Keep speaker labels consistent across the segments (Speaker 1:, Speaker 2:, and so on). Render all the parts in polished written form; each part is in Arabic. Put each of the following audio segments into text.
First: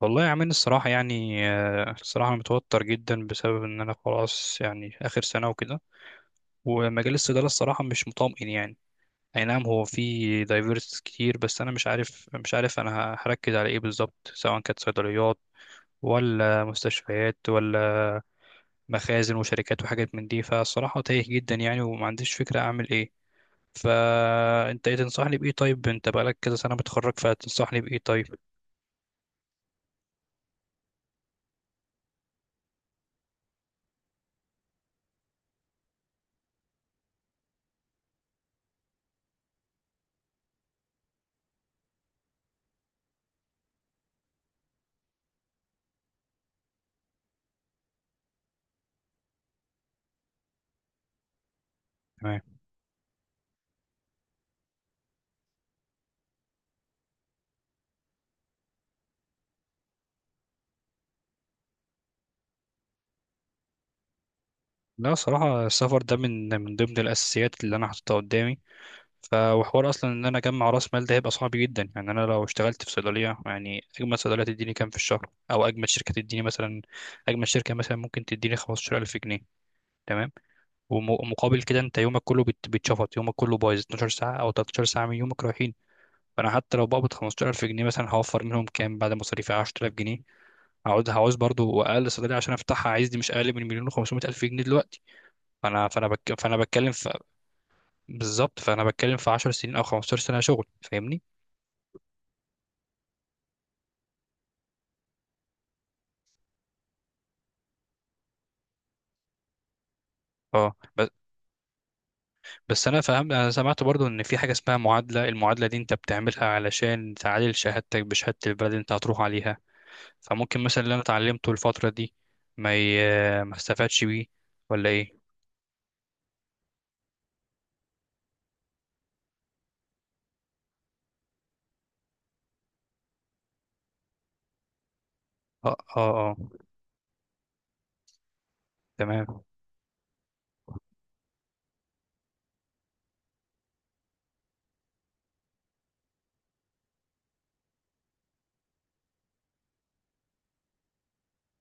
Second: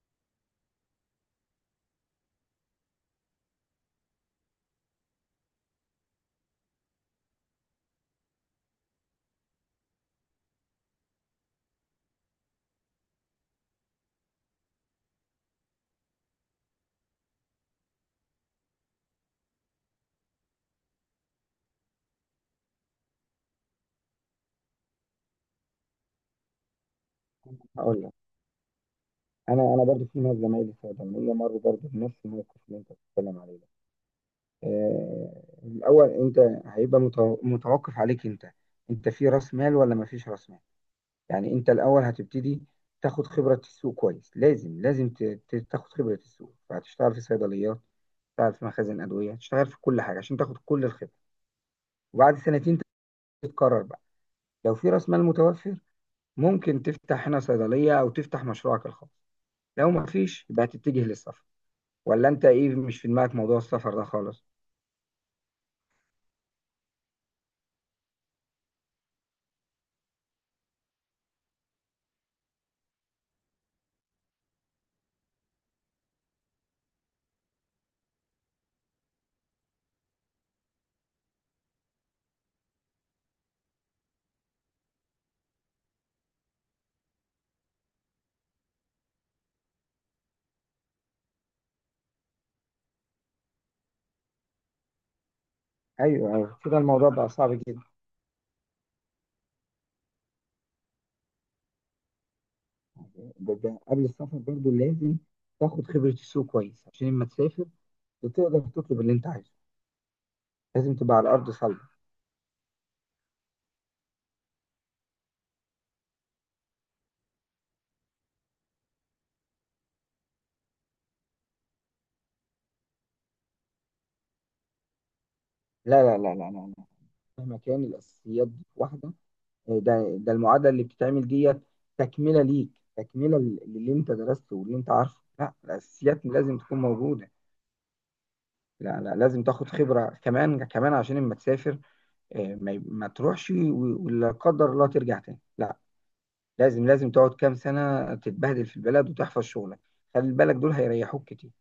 Speaker 1: والله يا عمين، الصراحة يعني الصراحة أنا متوتر جدا بسبب إن أنا خلاص يعني آخر سنة وكده. ومجال الصيدلة الصراحة مش مطمئن يعني. أي نعم، هو في دايفيرس كتير، بس أنا مش عارف أنا هركز على إيه بالظبط، سواء كانت صيدليات ولا مستشفيات ولا مخازن وشركات وحاجات من دي. فالصراحة تايه جدا يعني، ومعنديش فكرة أعمل إيه. فأنت إيه تنصحني بإيه؟ طيب، أنت بقالك كذا سنة متخرج، فتنصحني بإيه
Speaker 2: هقول لك.
Speaker 1: طيب؟
Speaker 2: انا برضو في ناس زمايلي في الجمعيه مروا برضو بنفس الموقف اللي انت بتتكلم عليه ده. الاول انت هيبقى متوقف عليك انت. انت في راس مال ولا ما فيش راس مال؟ يعني انت الاول هتبتدي تاخد خبره السوق كويس. لازم لازم تاخد خبره السوق، فهتشتغل في صيدليات، تشتغل في مخازن ادويه، تشتغل في كل حاجه عشان تاخد كل الخبره. وبعد سنتين تتقرر بقى. لو في راس مال متوفر ممكن تفتح هنا صيدليه او تفتح مشروعك الخاص. لو ما فيش يبقى هتتجه للسفر. ولا انت ايه، مش في دماغك موضوع السفر ده خالص؟
Speaker 1: لا صراحة، السفر ده من ضمن الأساسيات اللي أنا حاططها قدامي. وحوار أصلا إن أنا أجمع رأس مال ده هيبقى صعب جدا يعني، أنا لو اشتغلت في صيدلية، يعني أجمل صيدلية تديني كام في الشهر؟ أو أجمل شركة تديني مثلا، أجمل شركة مثلا ممكن تديني 15000 جنيه. تمام. ومقابل كده أنت يومك كله بيتشفط، يومك كله بايظ، 12 ساعة أو 13 ساعة من يومك رايحين. فأنا حتى لو بقبض 15000 جنيه مثلا، هوفر منهم كام بعد مصاريفي؟ 10000 جنيه. هقعد هعوز برضو، أقل صيدلية عشان أفتحها عايز، دي مش أقل من مليون و500 ألف جنيه دلوقتي. فانا فانا
Speaker 2: ايوه
Speaker 1: بك... فانا
Speaker 2: ايوه، كده
Speaker 1: بتكلم
Speaker 2: الموضوع
Speaker 1: في...
Speaker 2: بقى صعب جدا.
Speaker 1: بالظبط، فانا بتكلم في 10 سنين او 15 سنه شغل، فاهمني.
Speaker 2: ده قبل السفر برضو لازم تاخد خبره السوق كويس عشان لما تسافر تقدر تطلب اللي انت عايزه.
Speaker 1: اه،
Speaker 2: لازم
Speaker 1: بس.
Speaker 2: تبقى على ارض صلبه.
Speaker 1: بس انا فاهم، انا سمعت برضو ان في حاجه اسمها معادله، المعادله دي انت بتعملها علشان تعادل شهادتك بشهاده البلد اللي انت هتروح عليها. فممكن مثلا اللي انا اتعلمته الفتره دي، ما ي... ما استفادش بيه، ولا ايه؟
Speaker 2: لا لا لا لا لا, لا. مهما كان الاساسيات دي واحده. ده المعادله اللي بتتعمل ديت تكمله ليك، تكمله للي انت درسته واللي انت عارفه. لا
Speaker 1: اه، اه،
Speaker 2: الاساسيات
Speaker 1: اه.
Speaker 2: لازم تكون موجوده. لا لا، لازم
Speaker 1: تمام.
Speaker 2: تاخد خبره كمان كمان عشان لما تسافر. ما تروحش ولا قدر الله ترجع تاني، لا. لازم لازم تقعد كام سنة تتبهدل في البلد وتحفظ شغلك. خلي بالك دول هيريحوك كتير.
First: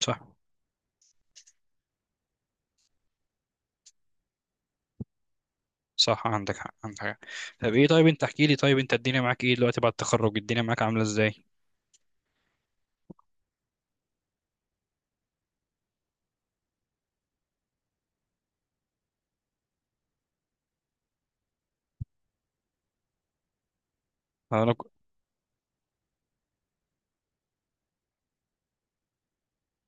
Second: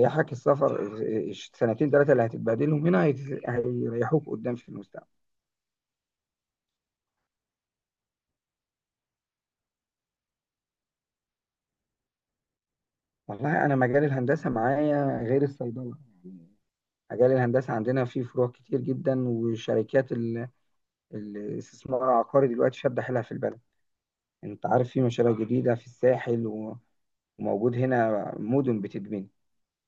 Speaker 1: صح،
Speaker 2: السفر، السنتين ثلاثة اللي هتتبهدلهم هنا هيريحوك قدام في المستقبل.
Speaker 1: صح، عندك حق، عندك حق. طب ايه؟ طيب انت احكي لي طيب، انت الدنيا معاك ايه دلوقتي بعد التخرج؟ الدنيا معاك عامله ازاي؟
Speaker 2: والله أنا مجال الهندسة معايا غير الصيدلة يعني. مجال الهندسة عندنا فيه فروع كتير جدا، وشركات الاستثمار العقاري دلوقتي شادة حيلها في البلد. أنت
Speaker 1: انا
Speaker 2: عارف
Speaker 1: ك-
Speaker 2: في مشاريع جديدة في الساحل وموجود هنا مدن بتتبني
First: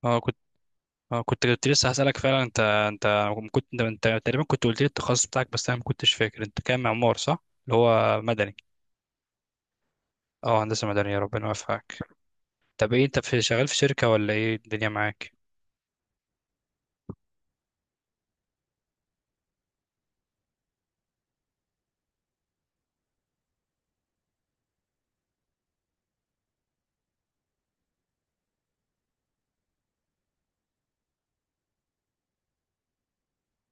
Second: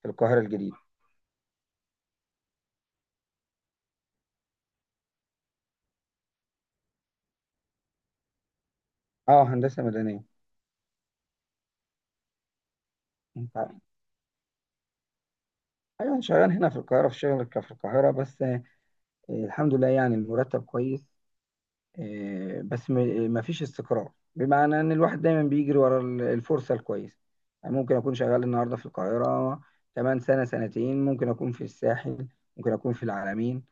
Speaker 2: في
Speaker 1: اه، اه،
Speaker 2: القاهرة الجديدة.
Speaker 1: كنت لسه هسألك فعلا، انت تقريبا كنت قلت لي التخصص بتاعك، بس انا ما كنتش فاكر انت كام، معمار صح، اللي هو مدني.
Speaker 2: أه، هندسة مدنية.
Speaker 1: اه، هندسة مدنية، ربنا يوفقك. طب ايه؟ انت في شغال في شركة ولا ايه الدنيا معاك؟
Speaker 2: أيوة أنا شغال هنا في القاهرة، في شركة في القاهرة بس. الحمد لله يعني المرتب كويس. بس مفيش استقرار، بمعنى إن الواحد دايما بيجري ورا الفرصة الكويسة. يعني ممكن أكون شغال النهاردة في القاهرة، كمان سنة سنتين ممكن أكون في الساحل، ممكن أكون في العلمين.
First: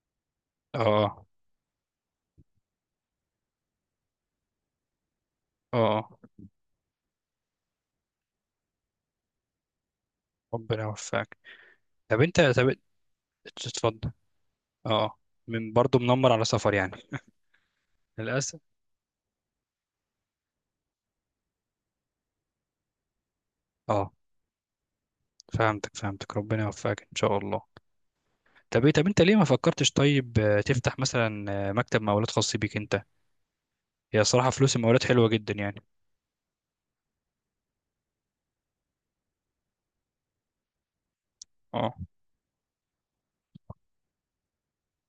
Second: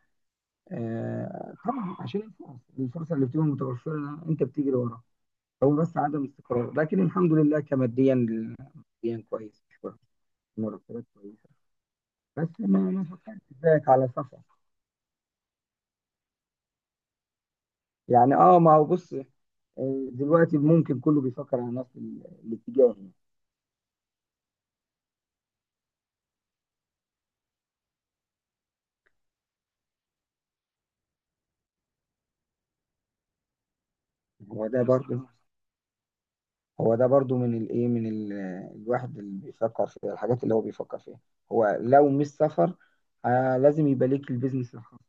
Speaker 1: اه، اه،
Speaker 2: طبعا عشان الفرصة اللي بتبقى متوفرة أنت بتجري وراها. هو
Speaker 1: اه،
Speaker 2: بس عدم استقرار، لكن الحمد لله ماديا كويس،
Speaker 1: ربنا
Speaker 2: مرتبات
Speaker 1: يوفقك.
Speaker 2: كويسة.
Speaker 1: طب انت
Speaker 2: بس
Speaker 1: طب
Speaker 2: ما فكرتش زيك على
Speaker 1: اتفضل.
Speaker 2: سفر.
Speaker 1: اه، من برضه منمر على سفر يعني،
Speaker 2: يعني
Speaker 1: للأسف.
Speaker 2: اه، ما هو بص. دلوقتي ممكن كله بيفكر على نفس الاتجاه يعني.
Speaker 1: اه، فهمتك، ربنا يوفقك ان شاء الله. طب، انت ليه ما فكرتش طيب تفتح مثلا مكتب مقاولات خاص بيك انت؟ هي صراحة،
Speaker 2: هو
Speaker 1: فلوس
Speaker 2: ده
Speaker 1: المقاولات
Speaker 2: برضه،
Speaker 1: حلوة جدا يعني.
Speaker 2: هو ده برضه من الايه، من الواحد اللي بيفكر في الحاجات اللي هو بيفكر فيها. هو
Speaker 1: اه،
Speaker 2: لو مش سفر آه لازم يبقى ليك البيزنس الخاص.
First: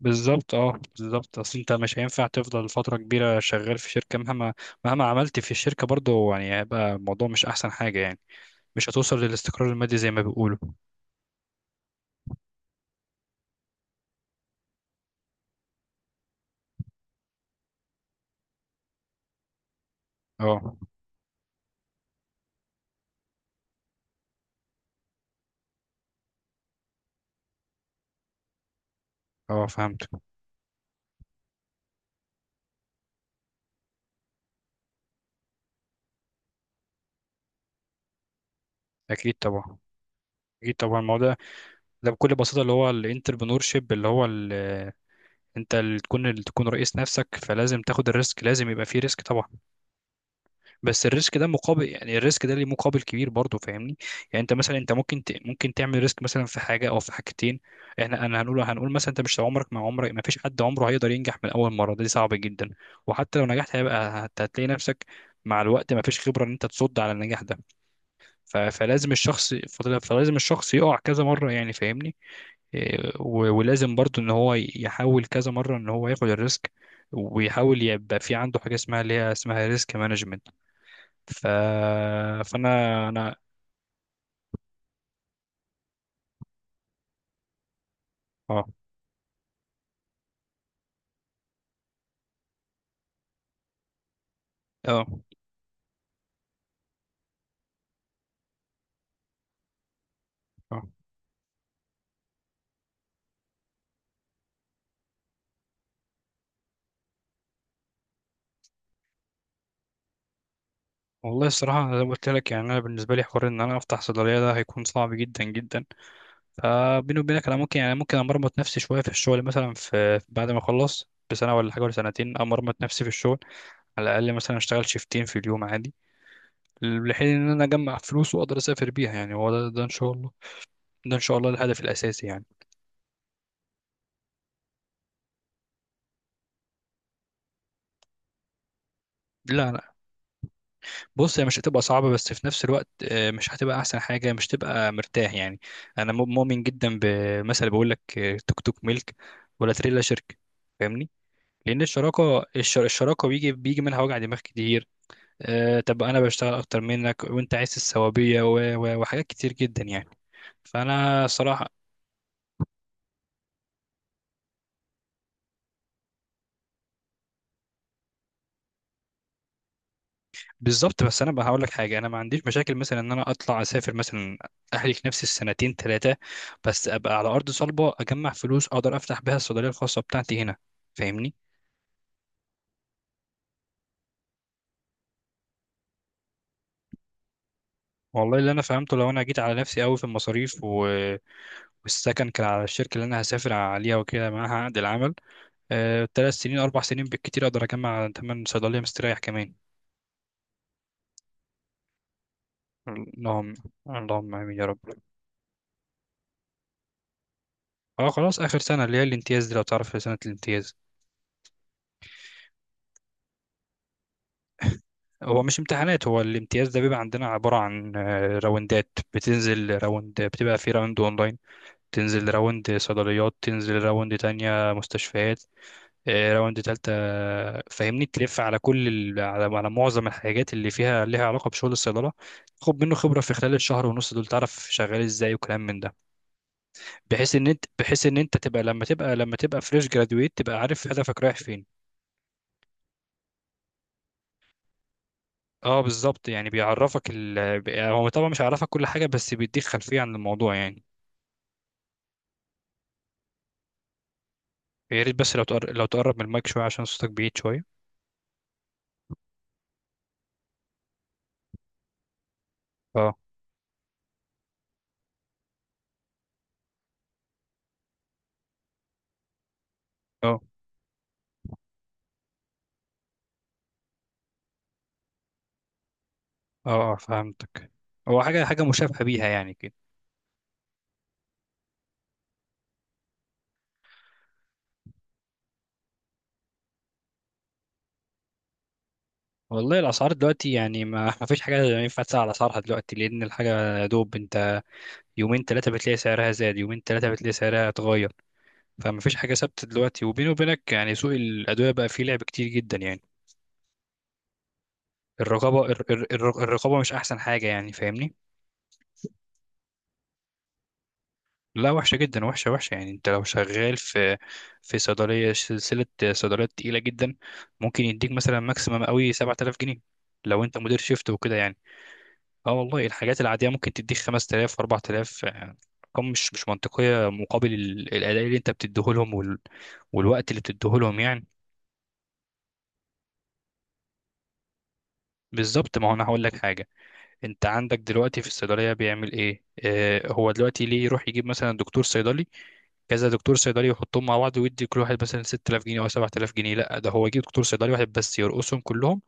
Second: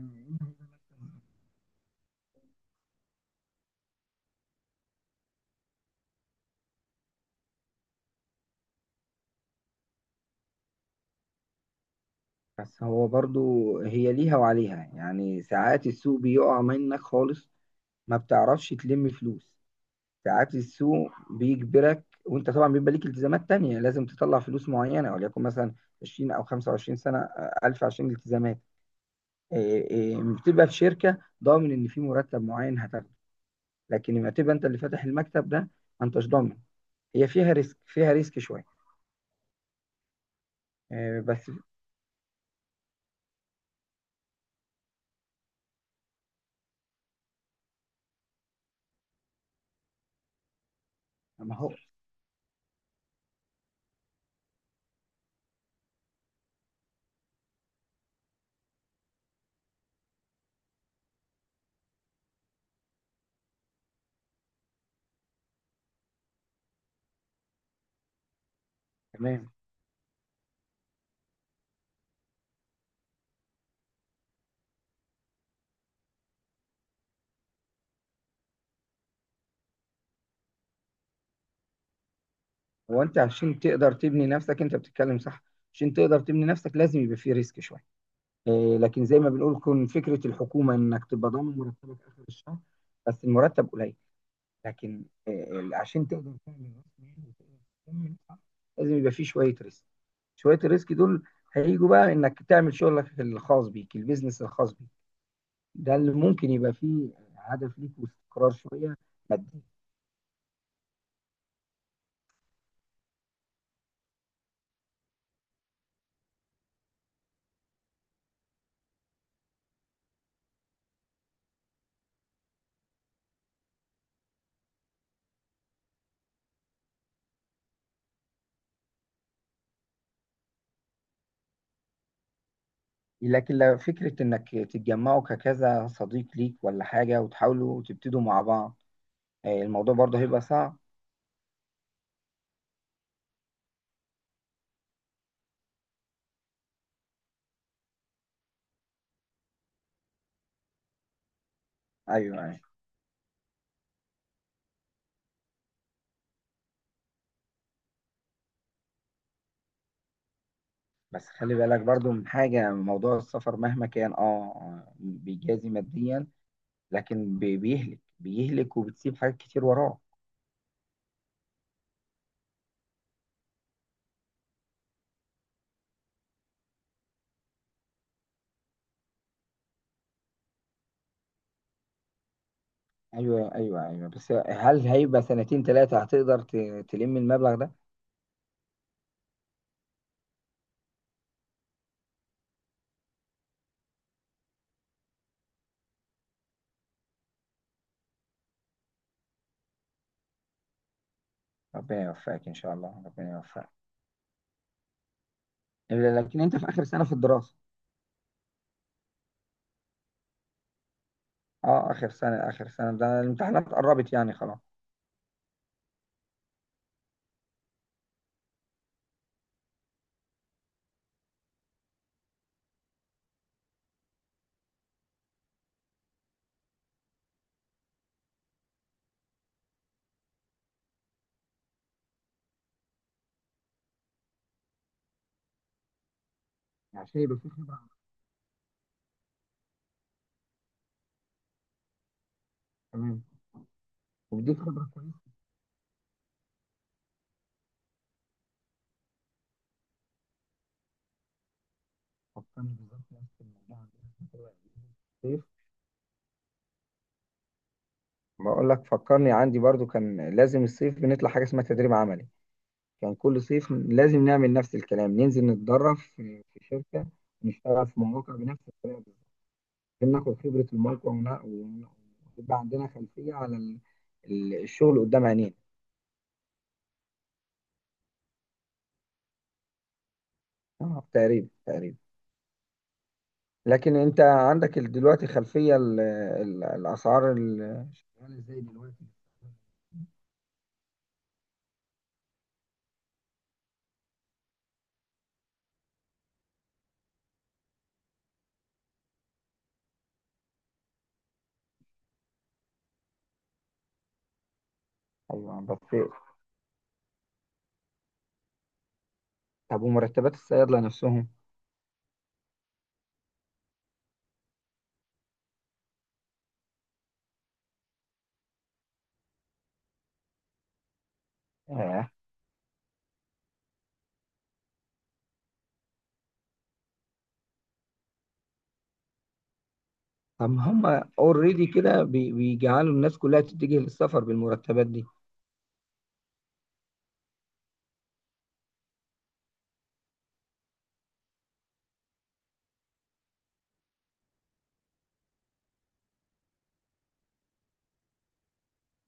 Speaker 1: بالظبط، اه، بالظبط، اصل انت مش هينفع تفضل فتره كبيره شغال في شركه، مهما عملت في الشركه برضه يعني، هيبقى الموضوع مش احسن حاجه يعني. مش هتوصل للاستقرار المادي زي ما بيقولوا.
Speaker 2: بس هو برضه هي ليها وعليها يعني. ساعات السوق بيقع منك خالص، ما بتعرفش تلم فلوس. ساعات
Speaker 1: اه،
Speaker 2: السوق بيجبرك، وانت طبعا بيبقى ليك التزامات تانية لازم تطلع فلوس معينة، وليكن مثلا 20 او 25 سنة ألف عشان الالتزامات.
Speaker 1: اه، فهمت.
Speaker 2: إيه، بتبقى في شركة ضامن ان في مرتب معين هتاخده. لكن لما تبقى انت اللي فاتح المكتب ده ما انتش ضامن. هي فيها ريسك، فيها ريسك شوية.
Speaker 1: اكيد طبعا اكيد طبعا،
Speaker 2: إيه
Speaker 1: الموضوع
Speaker 2: بس
Speaker 1: ده بكل بساطه اللي هو الانتربرنور شيب، انت اللي تكون رئيس نفسك، فلازم تاخد الريسك، لازم يبقى فيه ريسك طبعا. بس الريسك ده
Speaker 2: ما هو
Speaker 1: مقابل، يعني الريسك ده ليه مقابل كبير برضه، فاهمني. يعني انت مثلا، ممكن تعمل ريسك مثلا في حاجه او في حاجتين. انا هنقول مثلا، انت مش عمرك ما فيش حد عمره هيقدر ينجح من اول مره، ده صعب جدا. وحتى لو نجحت هيبقى هتلاقي نفسك، مع الوقت ما فيش خبره ان انت تصد على النجاح ده.
Speaker 2: تمام.
Speaker 1: فلازم الشخص يقع كذا مره يعني، فاهمني. إيه، ولازم برضه ان هو يحاول كذا مره ان هو ياخد الريسك، ويحاول يبقى في عنده حاجه اسمها اللي هي اسمها ريسك مانجمنت. ف...
Speaker 2: هو
Speaker 1: فانا
Speaker 2: انت
Speaker 1: انا
Speaker 2: عشان تقدر تبني نفسك انت بتتكلم صح. عشان تقدر تبني نفسك لازم يبقى فيه ريسك شوية.
Speaker 1: اه،
Speaker 2: لكن زي ما بنقول كون فكره الحكومه انك تبقى ضامن مرتبك اخر الشهر، بس المرتب قليل. لكن
Speaker 1: اه،
Speaker 2: عشان تقدر تعمل راس مال وتقدر تكمل صح، لازم يبقى فيه شويه ريسك. شويه
Speaker 1: اه.
Speaker 2: الريسك دول هيجوا بقى انك تعمل شغلك الخاص بيك، البيزنس الخاص بيك. ده اللي ممكن يبقى فيه هدف ليك واستقرار شويه مادي.
Speaker 1: والله الصراحة زي ما قلت لك يعني، أنا بالنسبة لي حوار إن أنا أفتح صيدلية ده هيكون صعب جدا جدا. فبيني وبينك، أنا ممكن أمرمط نفسي شوية في الشغل، مثلا في بعد ما أخلص بسنة ولا حاجة ولا سنتين أمرمط نفسي في الشغل، على الأقل مثلا أشتغل شيفتين في اليوم عادي، لحين إن أنا أجمع فلوس وأقدر أسافر بيها يعني. هو ده إن شاء الله، ده إن شاء الله الهدف الأساسي يعني.
Speaker 2: لكن لو فكره انك تتجمعوا ككذا صديق ليك ولا حاجه وتحاولوا تبتدوا مع بعض، الموضوع
Speaker 1: لا،
Speaker 2: برضه هيبقى صعب.
Speaker 1: بص، هي مش هتبقى صعبة، بس في نفس الوقت مش هتبقى أحسن حاجة، مش تبقى مرتاح يعني. أنا مؤمن جدا بمثل بيقول لك توك توك ملك ولا تريلا شركة. فاهمني؟ لأن
Speaker 2: ايوه
Speaker 1: الشراكة بيجي منها وجع دماغ كتير. طب أنا بشتغل أكتر منك، وأنت عايز السوابية وحاجات كتير جدا يعني. فأنا
Speaker 2: بس خلي
Speaker 1: صراحة.
Speaker 2: بالك برضو من حاجة، موضوع السفر مهما كان اه بيجازي ماديا لكن بيهلك بيهلك وبتسيب حاجات كتير وراه.
Speaker 1: بالظبط، بس انا بقى هقول لك حاجه، انا ما عنديش مشاكل مثلا ان انا اطلع اسافر مثلا، اهلك نفسي السنتين ثلاثه، بس ابقى على ارض صلبه، اجمع فلوس، اقدر افتح بيها الصيدليه الخاصه بتاعتي هنا، فاهمني.
Speaker 2: ايوه ايوه ايوه. بس هل هيبقى سنتين ثلاثة هتقدر تلم المبلغ ده؟
Speaker 1: والله اللي انا فهمته، لو انا جيت على نفسي قوي في المصاريف، والسكن كان على الشركه اللي انا هسافر عليها وكده معاها عقد العمل، ثلاث سنين اربع سنين بالكتير اقدر اجمع ثمن صيدليه مستريح كمان.
Speaker 2: ربنا يوفقك ان شاء الله، ربنا
Speaker 1: اللهم.
Speaker 2: يوفقك.
Speaker 1: اللهم امين يا رب.
Speaker 2: إلا لكن انت في اخر سنة في الدراسة.
Speaker 1: اه، خلاص، اخر سنه اللي هي الامتياز دي لو تعرف، سنه الامتياز.
Speaker 2: اه اخر سنة اخر سنة، ده الامتحانات قربت يعني خلاص.
Speaker 1: هو مش امتحانات، هو الامتياز ده بيبقى عندنا عبارة عن راوندات، بتنزل راوند، بتبقى في راوند اونلاين، تنزل راوند صيدليات، تنزل راوند تانية مستشفيات، راوند تالتة فاهمني، تلف على على معظم الحاجات اللي فيها ليها علاقة بشغل الصيدلة. خد منه خبرة في خلال الشهر ونص دول، تعرف شغال ازاي وكلام من ده.
Speaker 2: عشان
Speaker 1: بحيث
Speaker 2: يبقى
Speaker 1: ان
Speaker 2: في
Speaker 1: انت
Speaker 2: خبرة.
Speaker 1: بحيث ان انت تبقى، لما تبقى فريش جرادويت، تبقى عارف هدفك رايح فين.
Speaker 2: تمام، وبديك خبرة كويسة.
Speaker 1: اه، بالظبط، يعني بيعرفك هو طبعا مش هيعرفك كل حاجة، بس بيديك خلفية عن الموضوع يعني.
Speaker 2: فكرني بالظبط نفس الموضوع عندنا في
Speaker 1: يا ريت بس
Speaker 2: الكلية.
Speaker 1: لو تقرب من المايك شوية، عشان صوتك بعيد شوية.
Speaker 2: بقول لك فكرني عندي برضو كان لازم الصيف بنطلع حاجة اسمها تدريب عملي. كان
Speaker 1: اه،
Speaker 2: كل صيف لازم نعمل نفس الكلام، ننزل نتدرب في شركة، نشتغل في مواقع بنفس الطريقة بالظبط عشان ناخد
Speaker 1: اه،
Speaker 2: خبرة الموقع ويبقى عندنا خلفية على الشغل قدام عينينا.
Speaker 1: اه، فهمتك. هو حاجة مشابهة بيها يعني كده.
Speaker 2: اه تقريبا تقريبا. لكن انت عندك دلوقتي خلفية الأسعار عاملة ازاي دلوقتي؟
Speaker 1: والله الأسعار دلوقتي يعني، ما ما فيش حاجة ينفع تسأل على أسعارها دلوقتي، لأن الحاجة يا دوب أنت يومين تلاتة بتلاقي سعرها زاد، يومين تلاتة بتلاقي سعرها اتغير. فما فيش حاجة ثابتة دلوقتي، وبيني وبينك يعني سوق الأدوية بقى فيه لعب كتير جدا يعني.
Speaker 2: ايوه
Speaker 1: الرقابة الر- الر-
Speaker 2: بس.
Speaker 1: الر- الرقابة مش أحسن حاجة يعني، فاهمني.
Speaker 2: طب ومرتبات الصيادلة نفسهم؟
Speaker 1: لا، وحشة جدا، وحشة وحشة يعني، انت لو شغال في صيدلية سلسلة، صيدليات تقيلة جدا، ممكن يديك مثلا ماكسيمم قوي 7000 جنيه لو انت مدير شيفت وكده يعني.
Speaker 2: آه،
Speaker 1: اه والله، الحاجات العادية ممكن تديك 5000 و4000، ارقام مش منطقية مقابل الأداء اللي انت بتديهولهم، والوقت اللي
Speaker 2: طب ما هم
Speaker 1: بتديهولهم يعني.
Speaker 2: اوريدي كده بيجعلوا الناس كلها تتجه للسفر بالمرتبات دي.
Speaker 1: بالظبط، ما هو انا هقول لك حاجة، انت عندك دلوقتي في الصيدلية بيعمل ايه؟ اه، هو دلوقتي ليه يروح يجيب مثلا دكتور صيدلي، كذا دكتور صيدلي، يحطهم مع بعض ويدي كل واحد مثلا 6000 جنيه او 7000 جنيه؟ لا، ده هو يجيب دكتور صيدلي واحد بس، يرقصهم كلهم،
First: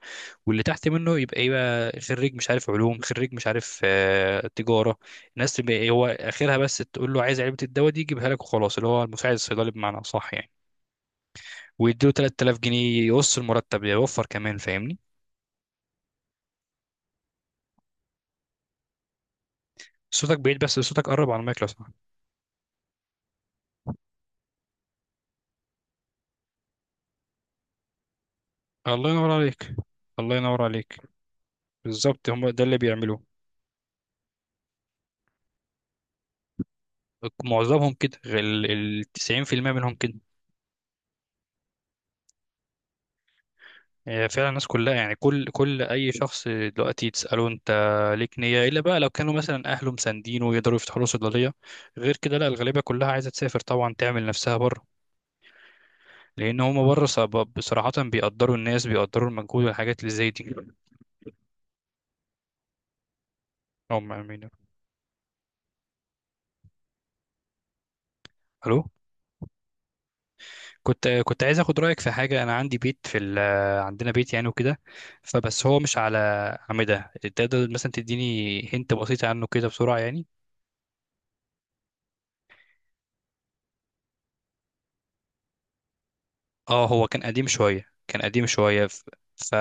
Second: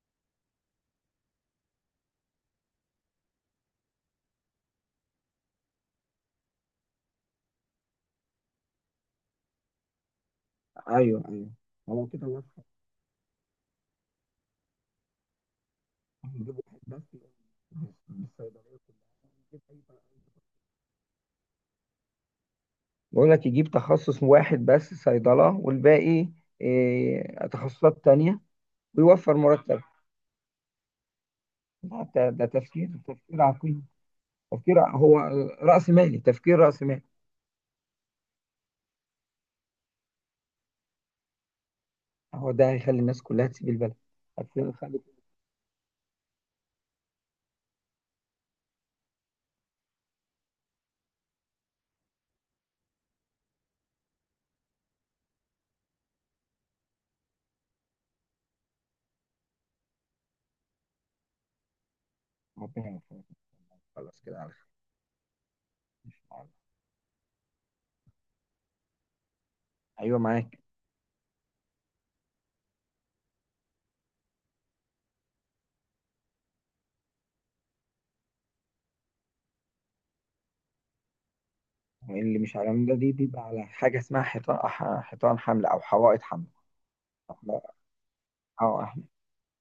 Speaker 1: واللي تحت منه يبقى خريج مش عارف علوم، خريج مش عارف تجاره، الناس تبقى إيه، هو اخرها بس تقول له عايز علبه الدواء دي يجيبها لك وخلاص، اللي هو المساعد الصيدلي بمعنى اصح يعني.
Speaker 2: ايوه ايوه. هو
Speaker 1: ويديله
Speaker 2: كده
Speaker 1: 3000
Speaker 2: واضحة.
Speaker 1: جنيه يقص المرتب ده، يوفر كمان، فاهمني.
Speaker 2: نجيب واحد بس من الصيدلية كلها، نجيب أي
Speaker 1: صوتك
Speaker 2: بقى-
Speaker 1: بعيد، بس صوتك قرب على المايك لو سمحت.
Speaker 2: بقول لك يجيب تخصص واحد بس صيدلة والباقي إيه، تخصصات تانية،
Speaker 1: الله ينور
Speaker 2: ويوفر
Speaker 1: عليك.
Speaker 2: مرتب.
Speaker 1: الله ينور عليك.
Speaker 2: لا،
Speaker 1: بالظبط،
Speaker 2: ده
Speaker 1: هم ده اللي
Speaker 2: تفكير
Speaker 1: بيعملوه،
Speaker 2: تفكير عقيم. هو رأس مالي، تفكير رأس مالي.
Speaker 1: معظمهم كده، 90% منهم كده.
Speaker 2: هو ده هيخلي الناس كلها تسيب البلد.
Speaker 1: هي فعلا الناس
Speaker 2: هتخلي-
Speaker 1: كلها
Speaker 2: خلي-
Speaker 1: يعني، كل اي شخص دلوقتي تساله انت، ليك نيه الا بقى لو كانوا مثلا اهله مساندينه ويقدروا يفتحوا له صيدليه، غير كده لا، الغالبيه كلها عايزه تسافر طبعا، تعمل نفسها بره، لان هم بره بصراحه بيقدروا المجهود والحاجات اللي زي دي.
Speaker 2: ربنا يوفقك.
Speaker 1: هم،
Speaker 2: خلاص كده
Speaker 1: امين.
Speaker 2: على خير. إن شاء الله.
Speaker 1: الو.
Speaker 2: ايوه معاك.
Speaker 1: كنت عايز اخد رايك في حاجه، انا عندي بيت في عندنا بيت يعني وكده، فبس هو مش على عمده، تقدر مثلا تديني هنت بسيطه عنه كده بسرعه يعني؟
Speaker 2: اللي مش على العمودة دي بيبقى على حاجة اسمها حيطان حيطان حمل أو حوائط حمل.
Speaker 1: اه، هو كان قديم
Speaker 2: احنا
Speaker 1: شوية كان قديم
Speaker 2: اه
Speaker 1: شوية
Speaker 2: احنا
Speaker 1: ف...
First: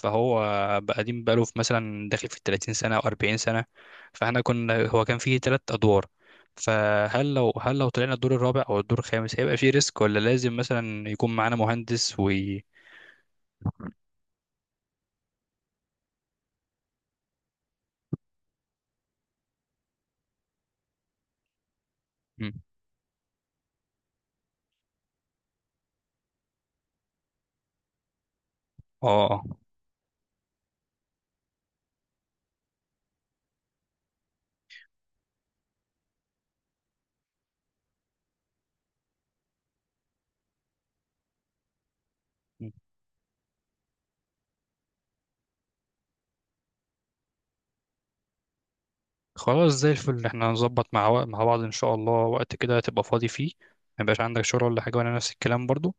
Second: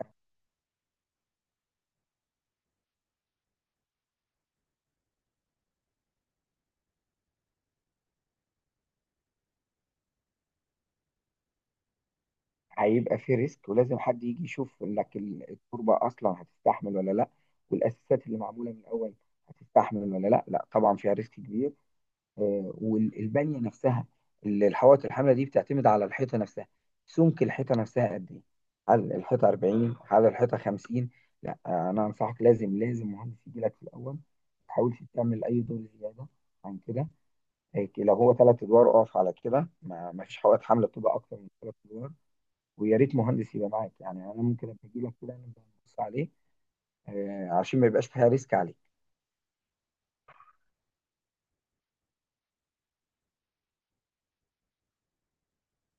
Speaker 1: فهو بقى قديم بقاله في مثلا، داخل في 30 سنة أو 40 سنة، فاحنا كنا، هو كان فيه ثلاث أدوار، فهل لو طلعنا الدور الرابع أو الدور الخامس، هيبقى فيه ريسك؟ ولا لازم مثلا يكون معانا مهندس وي...
Speaker 2: هيبقى في ريسك، ولازم حد يجي يشوف لك التربة أصلا هتستحمل ولا لأ، والأساسات اللي معمولة من الأول هتستحمل ولا لأ. لأ طبعا فيها ريسك كبير.
Speaker 1: مم.
Speaker 2: والبنية نفسها اللي الحوائط الحاملة دي بتعتمد على الحيطة نفسها. سمك الحيطة نفسها قد إيه؟
Speaker 1: اه.
Speaker 2: هل
Speaker 1: آه.
Speaker 2: الحيطة 40؟ هل الحيطة 50؟ لأ أنا أنصحك لازم لازم مهندس يجي لك في الأول، ما تحاولش تعمل أي دور زيادة عن كده. هيك لو هو ثلاث ادوار اقف على كده، ما فيش حوائط حمل بتبقى اكتر من ثلاث ادوار.
Speaker 1: مم.
Speaker 2: ويا ريت مهندس يبقى معاك يعني، انا ممكن ابقى اجي لك كده نبقى نبص عليه. عشان ما يبقاش فيها ريسك عليك.
Speaker 1: خلاص، زي الفل، احنا هنظبط مع مع بعض إن شاء الله، وقت كده تبقى فاضي فيه، ما يبقاش عندك شغل ولا حاجة، وأنا نفس الكلام برضو،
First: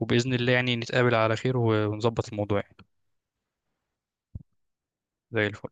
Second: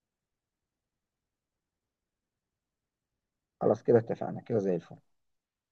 Speaker 1: وبإذن الله يعني نتقابل على خير ونظبط الموضوع يعني.
Speaker 2: خلاص كده اتفقنا كده زي الفل.
Speaker 1: زي الفل.